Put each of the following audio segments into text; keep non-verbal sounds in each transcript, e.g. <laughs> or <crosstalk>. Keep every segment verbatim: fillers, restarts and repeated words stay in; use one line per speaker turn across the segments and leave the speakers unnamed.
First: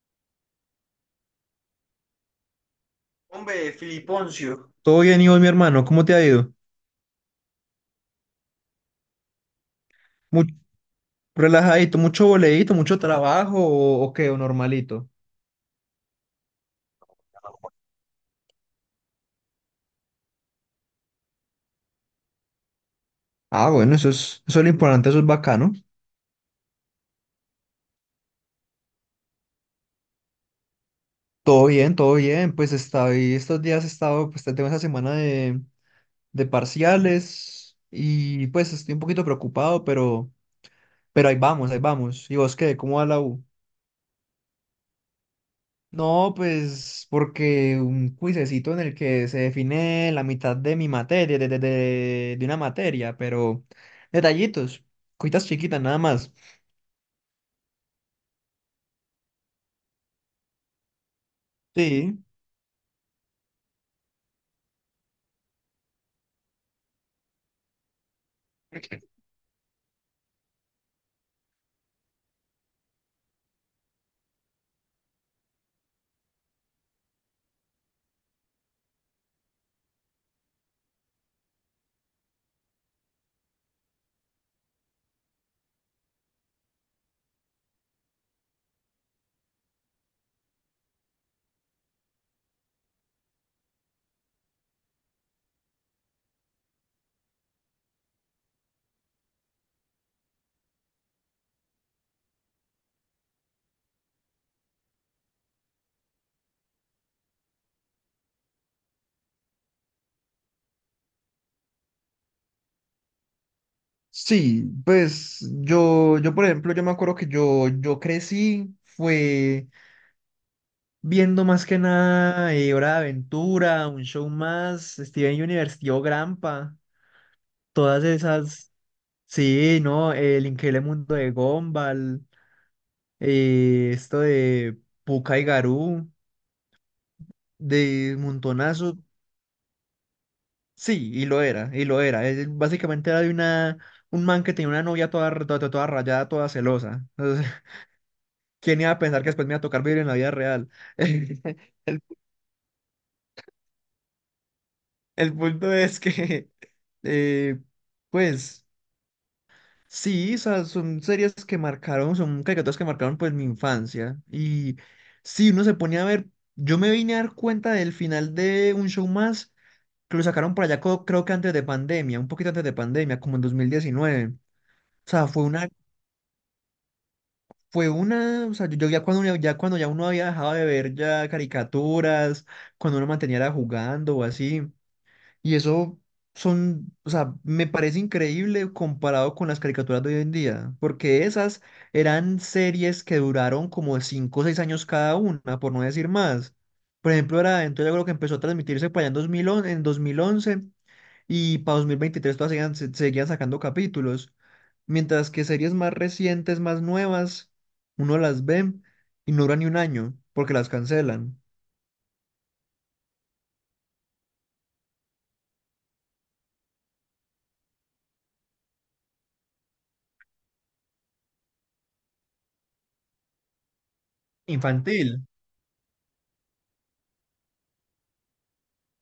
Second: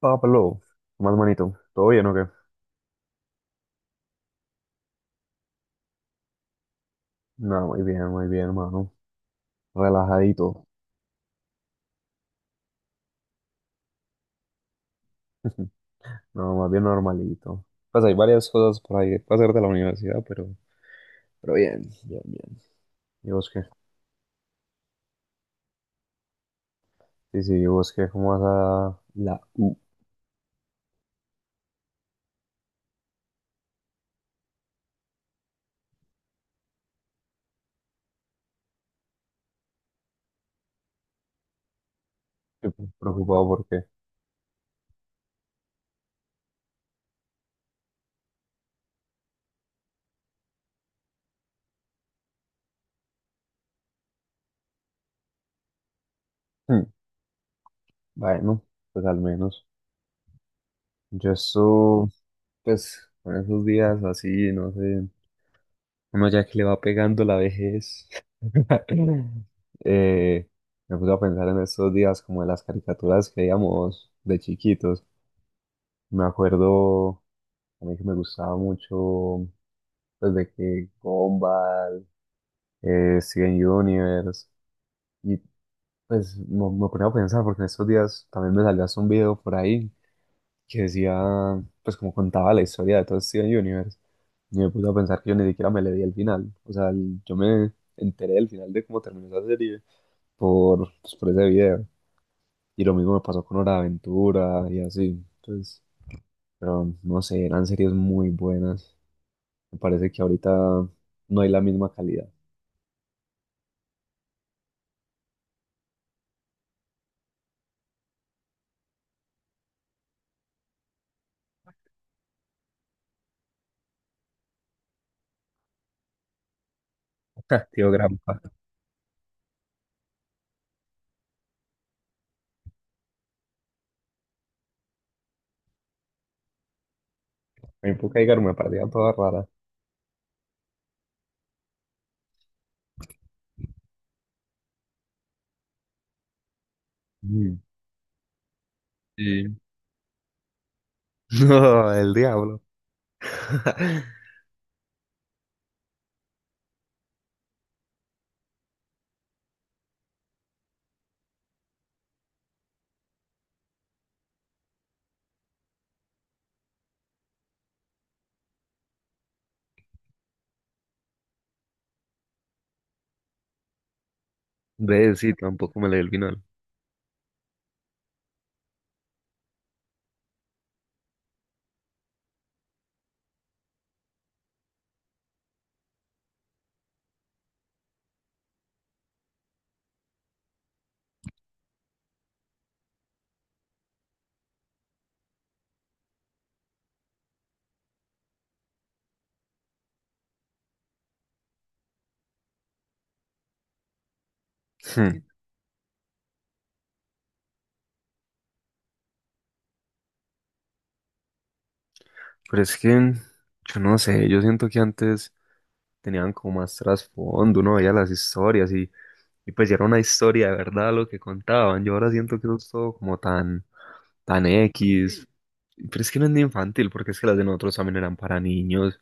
Pablo, más manito, ¿todo bien o qué?
Hombre, Filiponcio. Todo bien, Iván, mi hermano, ¿cómo te ha ido?
No, muy bien, muy bien, hermano.
Mu-
Relajadito,
Relajadito, mucho boleíto, mucho trabajo o, o qué, o normalito.
no, más bien normalito. Pues hay varias cosas por ahí para hacer de la universidad, pero, pero bien, bien, bien. ¿Y vos qué?
Ah, bueno, eso es, eso es lo importante, eso es bacano.
Sí, sí, ¿y vos qué? ¿Cómo vas a la U?
Todo bien, todo bien, pues estoy, estos días he estado, pues tengo esa semana de, de parciales y pues estoy un poquito preocupado, pero, pero ahí vamos, ahí vamos. ¿Y vos qué?
Estoy
¿Cómo va la U?
preocupado porque,
No, pues porque un cuisecito en el que se define la mitad de mi materia, de, de, de, de una materia, pero detallitos, cuitas chiquitas nada más.
hmm, bueno, pues al menos. Yo eso,
Sí.
pues, con esos días así, no sé, uno ya que le va pegando la vejez. Eh, Me puse a pensar en estos días como en las caricaturas que veíamos de chiquitos. Me acuerdo a mí que me gustaba mucho, pues de que Gumball, eh, Steven Universe, y pues me, me ponía a pensar porque en estos días también me salió hasta un video por ahí que decía, pues como contaba la historia de todo Steven Universe. Y me puse a pensar que yo ni siquiera me le di el final. O sea, el- yo me enteré del final de cómo terminó esa serie por, pues, por ese video. Y lo mismo me pasó con Hora de Aventura y así. Entonces, pero no sé, eran series muy buenas. Me parece que ahorita no hay la misma calidad.
Sí, pues yo, yo por ejemplo, yo me acuerdo que yo, yo crecí, fue viendo más que nada eh, Hora de Aventura, un show más, Steven Universe, Tío Grampa,
<laughs> Tío
todas
Grampa.
esas, sí, ¿no? El increíble mundo de Gumball. Eh, esto de Pucca y Garú,
En
de
época Edgar me parecía
Montonazo,
toda rara.
sí, y lo era, y lo era. Es- básicamente era de una, un man que tenía una novia toda, r- toda, toda rayada, toda celosa. Entonces,
Mm.
<laughs> ¿quién iba a pensar que
Sí.
después me iba a tocar vivir en la vida real? <laughs>
<laughs> No,
El,
el diablo. <laughs>
el punto es que, eh, pues, sí, o sea, son series que marcaron, son caricaturas que marcaron pues mi infancia. Y si uno se ponía a ver, yo me vine a dar cuenta del final de Un Show Más que lo sacaron por allá, co- creo que antes de pandemia, un poquito antes de pandemia, como en dos mil diecinueve. O
Ve,
sea,
sí,
fue una,
tampoco me leí el final.
fue una, o sea, yo, yo ya cuando, uno- ya cuando ya uno había dejado de ver ya caricaturas, cuando uno mantenía era jugando o así, y eso son, o sea, me parece increíble comparado con las caricaturas de hoy en día, porque esas eran series que duraron como cinco o seis años cada una, por no decir más. Por ejemplo, era, entonces yo creo que empezó a transmitirse para allá en dos mil once, en dos mil once y para dos mil veintitrés todavía seguían, se- seguían sacando capítulos.
Hmm.
Mientras que series más recientes, más nuevas, uno las ve y no dura ni un año, porque las cancelan.
Pero es que yo no sé, yo siento que antes tenían como más trasfondo, uno veía las historias y, y pues ya era una historia de verdad lo que contaban. Yo ahora siento que eso es todo como tan, tan
Infantil.
X, pero es que no es ni infantil, porque es que las de nosotros también eran para niños,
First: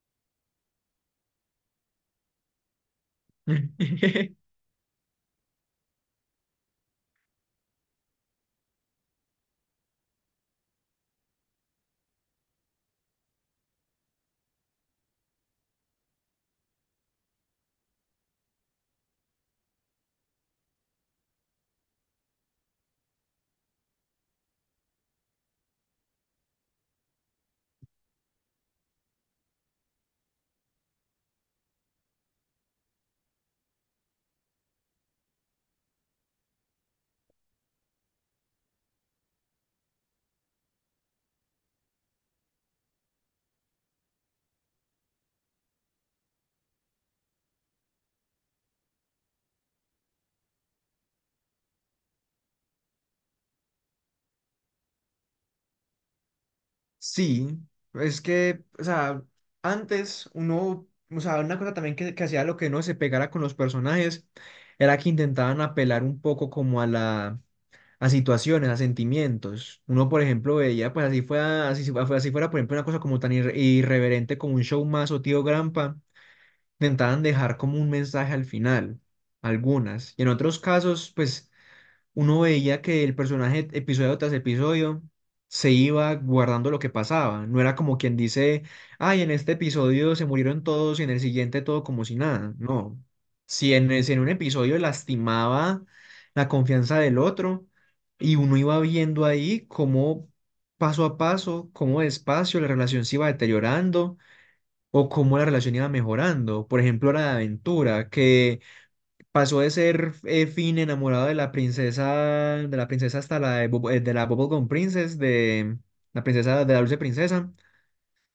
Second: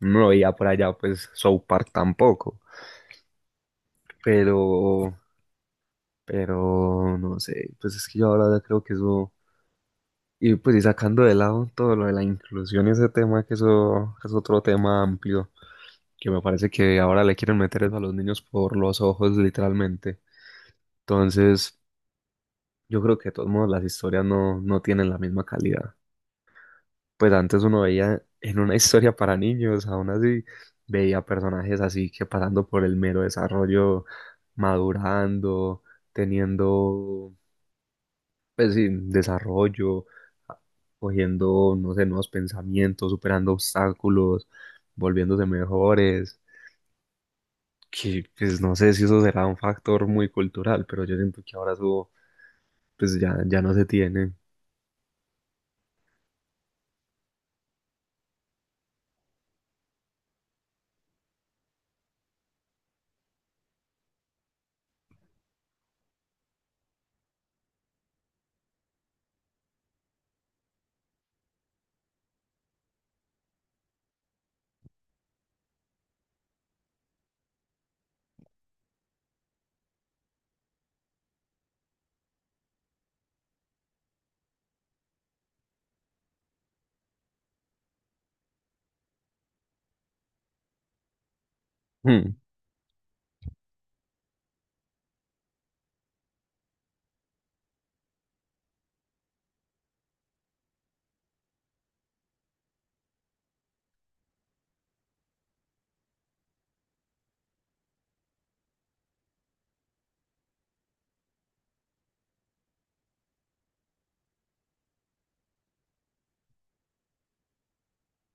no lo veía por allá pues South Park tampoco,
<laughs>
pero, pero no sé, pues es que yo ahora creo que eso... Y pues y sacando de lado todo lo de la inclusión y ese tema, que eso es otro tema amplio, que me parece que ahora le quieren meter eso a los niños por los ojos, literalmente. Entonces, yo creo que de todos modos las historias no, no tienen la misma calidad. Pues antes uno veía en una <laughs> historia para niños, aún así veía personajes así que pasando por el mero desarrollo, madurando, teniendo, pues sí, desarrollo, a- cogiendo, no sé, nuevos pensamientos, superando obstáculos, volviéndose mejores. Que pues no sé si eso será un factor muy cultural, pero yo siento que ahora eso pues ya, ya no se tiene.
Sí, es que, o sea, antes uno, o sea, una cosa también que, que hacía lo que no se pegara con los personajes era que intentaban apelar un poco como a la, a situaciones, a sentimientos. Uno, por ejemplo, veía, pues así fuera, así, fu- así fuera, por ejemplo, una cosa como tan irre- irreverente como un show más o Tío Grampa, intentaban dejar como un mensaje al final, algunas. Y en otros casos, pues uno veía que el personaje episodio tras episodio se iba guardando lo que pasaba. No era como quien dice, ay, en este episodio se murieron todos y en el siguiente todo como si
<laughs>
nada. No. Si en, el- si en un episodio lastimaba la confianza del otro y uno iba viendo ahí cómo paso a paso, cómo despacio la relación se iba deteriorando o cómo la relación iba mejorando. Por ejemplo, la de Aventura, que pasó de ser eh, Finn enamorado de la princesa, de la princesa hasta la de, Bubble- eh, de la Bubblegum Princess, de la princesa de la dulce princesa,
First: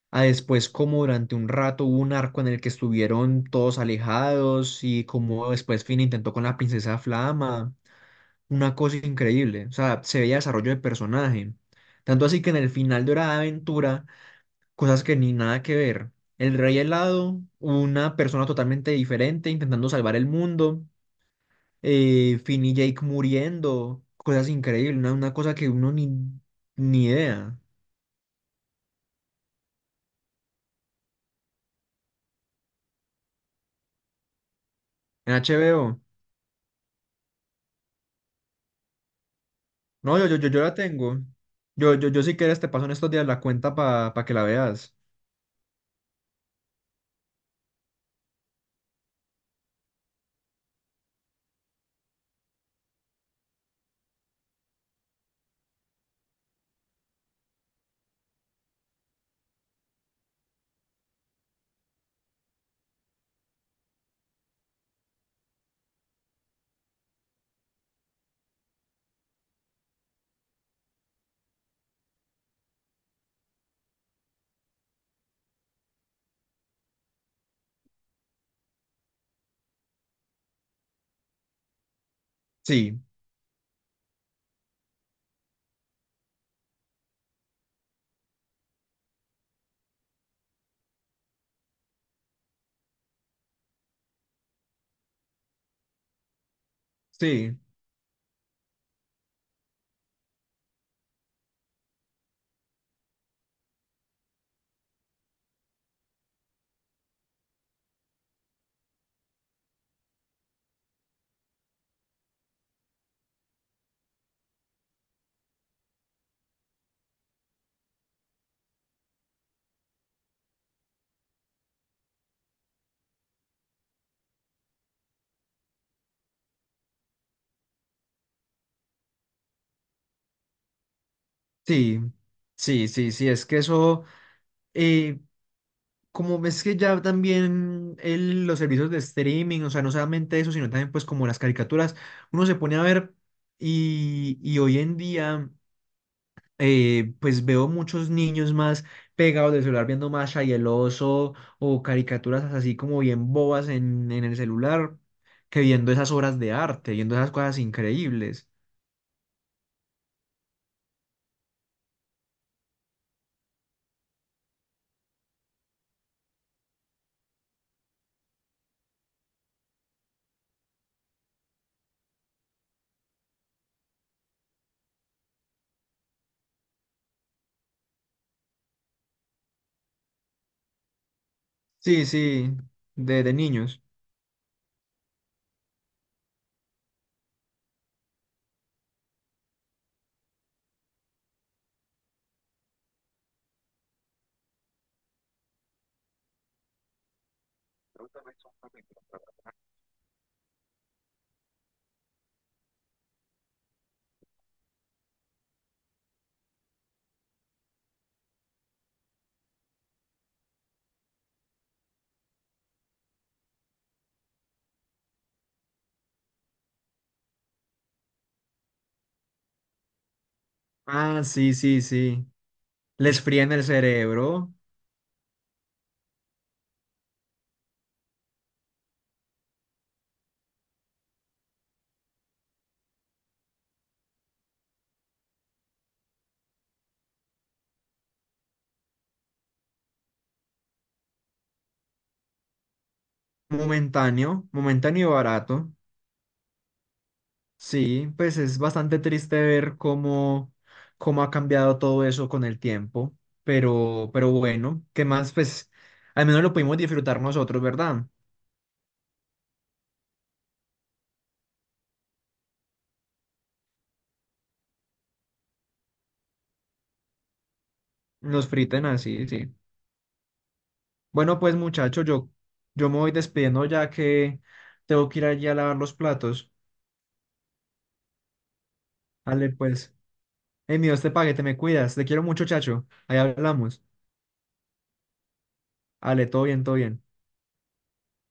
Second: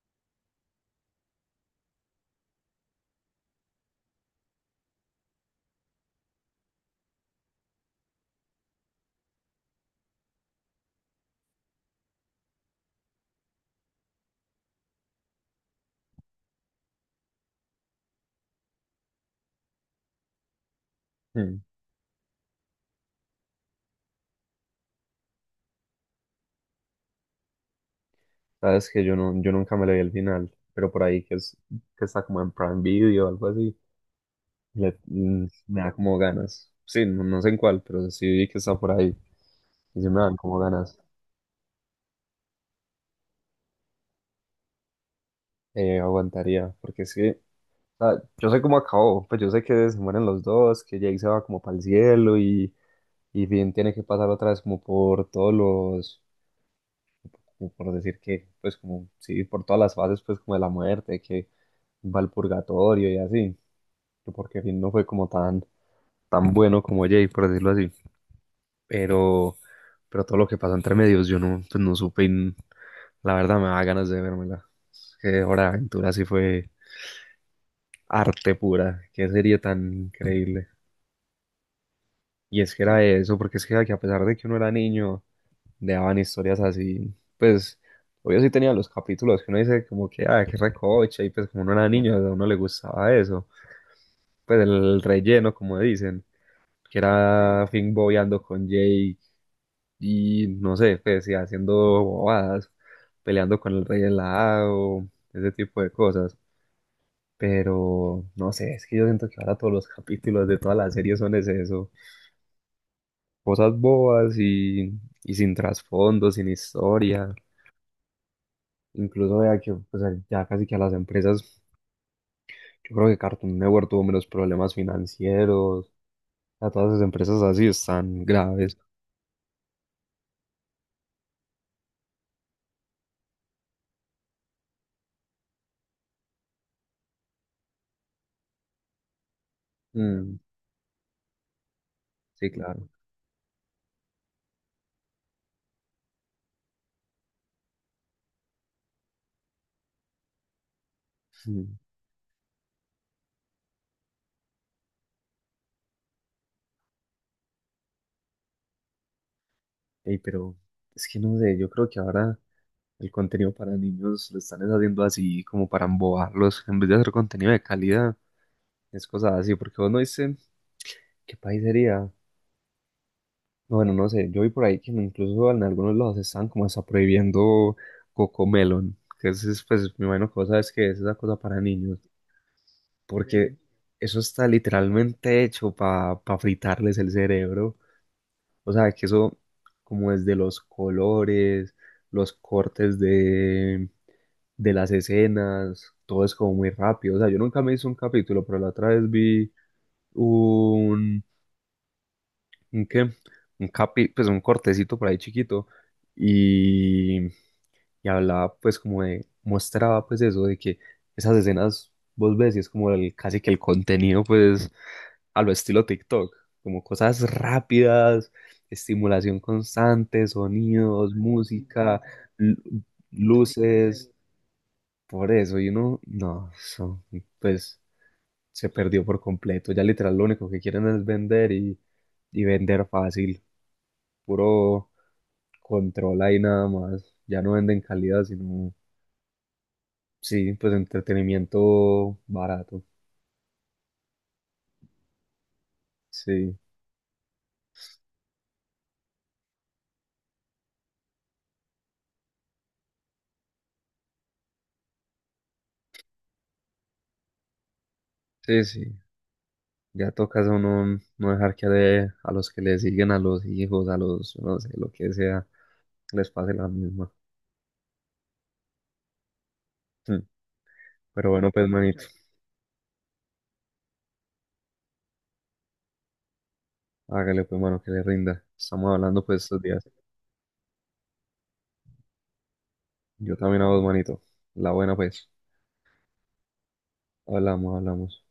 a después como durante un rato hubo un arco en el que estuvieron todos alejados y como después Finn intentó con la princesa Flama, una cosa increíble, o sea, se veía desarrollo de personaje. Tanto así que en el final de Hora de Aventura, cosas que ni nada que ver. El rey helado, una persona totalmente diferente intentando salvar el mundo,
Mm, mm.
eh, Finn y Jake muriendo, cosas increíbles, una, una cosa que uno ni, ni idea.
Sabes que yo, no, yo nunca me le vi el final, pero por ahí que, es, que está como en Prime Video o algo así, le-
En
mm, me da
H B O.
como ganas. Sí, no, no sé en cuál, pero sí vi que está por ahí y sí
No,
me
yo, yo,
dan
yo,
como
yo la
ganas.
tengo. Yo, yo, yo si quieres te paso en estos días la cuenta para que la veas.
Eh, aguantaría, porque sí, o sea, yo sé cómo acabó, pues yo sé que se mueren los dos, que Jake se va como para el cielo y, y Finn tiene que pasar otra vez como por todos los, como por decir que, pues como, sí, por todas las fases pues como de la muerte, que va al purgatorio y así, que porque Finn no fue como tan tan bueno como Jay, por decirlo así. Pero, pero todo lo que pasó entre medios, yo no, pues no supe y n- la verdad me da ganas de vérmela. Es que Hora de Aventura sí fue arte pura, qué serie tan increíble. Y es que
Sí,
era eso, porque es que a que a pesar de que uno era niño, le daban historias así, pues obvio sí tenía los capítulos que uno dice como que, ah, qué recoche, y pues como uno era niño, a uno le gustaba eso, pues el relleno, como dicen que
sí,
era Finn bobeando con Jake y no sé, pues sí, haciendo bobadas, peleando con el rey helado, ese tipo de cosas. Pero no sé, es que yo siento que ahora todos los capítulos de todas las series son es eso, cosas bobas y, y sin trasfondo, sin historia. Incluso vea que pues, ya casi que a las empresas, yo creo que Cartoon Network tuvo menos problemas financieros, a todas esas empresas así están graves.
sí, sí, sí, sí, es que eso, eh, como ves que ya también el- los servicios de streaming, o sea, no
Mm,
solamente eso, sino también pues como las caricaturas, uno
sí,
se pone a
claro.
ver y, y hoy en día... eh, pues veo muchos niños más pegados del celular viendo Masha y el oso
Mm.
o caricaturas así como bien bobas en, en el celular que viendo esas obras de arte, viendo esas cosas increíbles.
Ey, pero es que no sé, yo creo que ahora el contenido para niños lo están es haciendo así como para embobarlos. En vez de hacer contenido de calidad, es cosas así. Porque vos no dice qué país sería. Bueno, no sé. Yo vi por ahí que incluso en algunos lados están como hasta prohibiendo Cocomelon. Que es, es, pues, me imagino que vos sabes que es esa cosa para niños.
Sí, sí, de, de
Porque
niños.
eso está literalmente hecho para fritarles el cerebro. O sea, que eso, como desde los colores, los cortes de de las escenas, todo es como muy rápido. O sea, yo nunca me hice un capítulo, pero la otra vez vi un, ¿un qué? Un capi, pues un cortecito por ahí chiquito y, y hablaba pues como de, mostraba pues eso de que esas escenas vos ves y es como el, casi que el contenido pues a lo estilo TikTok, como cosas rápidas, estimulación constante, sonidos,
Ah, sí, sí,
música,
sí.
lu-
Les fríen el
luces.
cerebro,
Por eso, y uno, no, eso, pues se perdió por completo. Ya literal lo único que quieren es vender y, y vender fácil, puro control ahí nada más. Ya no venden calidad, sino, sí, pues entretenimiento barato.
momentáneo, momentáneo y barato.
Sí,
Sí, pues es bastante triste ver cómo, cómo ha cambiado todo eso con el tiempo, pero, pero bueno, ¿qué más? Pues al menos lo pudimos disfrutar nosotros, ¿verdad?
sí, sí. Ya toca a uno no dejar que de- a los que le siguen, a los hijos, a los, no sé, lo que sea, les pase la misma.
Los friten así, sí.
Mm. Pero
Bueno,
bueno,
pues
pues manito,
muchachos, yo, yo me voy despidiendo ya que tengo que ir allí a lavar los platos.
hágale pues mano que le rinda. Estamos hablando pues
Ale,
estos días.
pues, hey, mi Dios te pague, te me cuidas, te quiero mucho, chacho. Ahí
Yo también hago
hablamos.
dos manitos. La buena, pues.
Ale, todo bien, todo bien.
Hablamos, hablamos.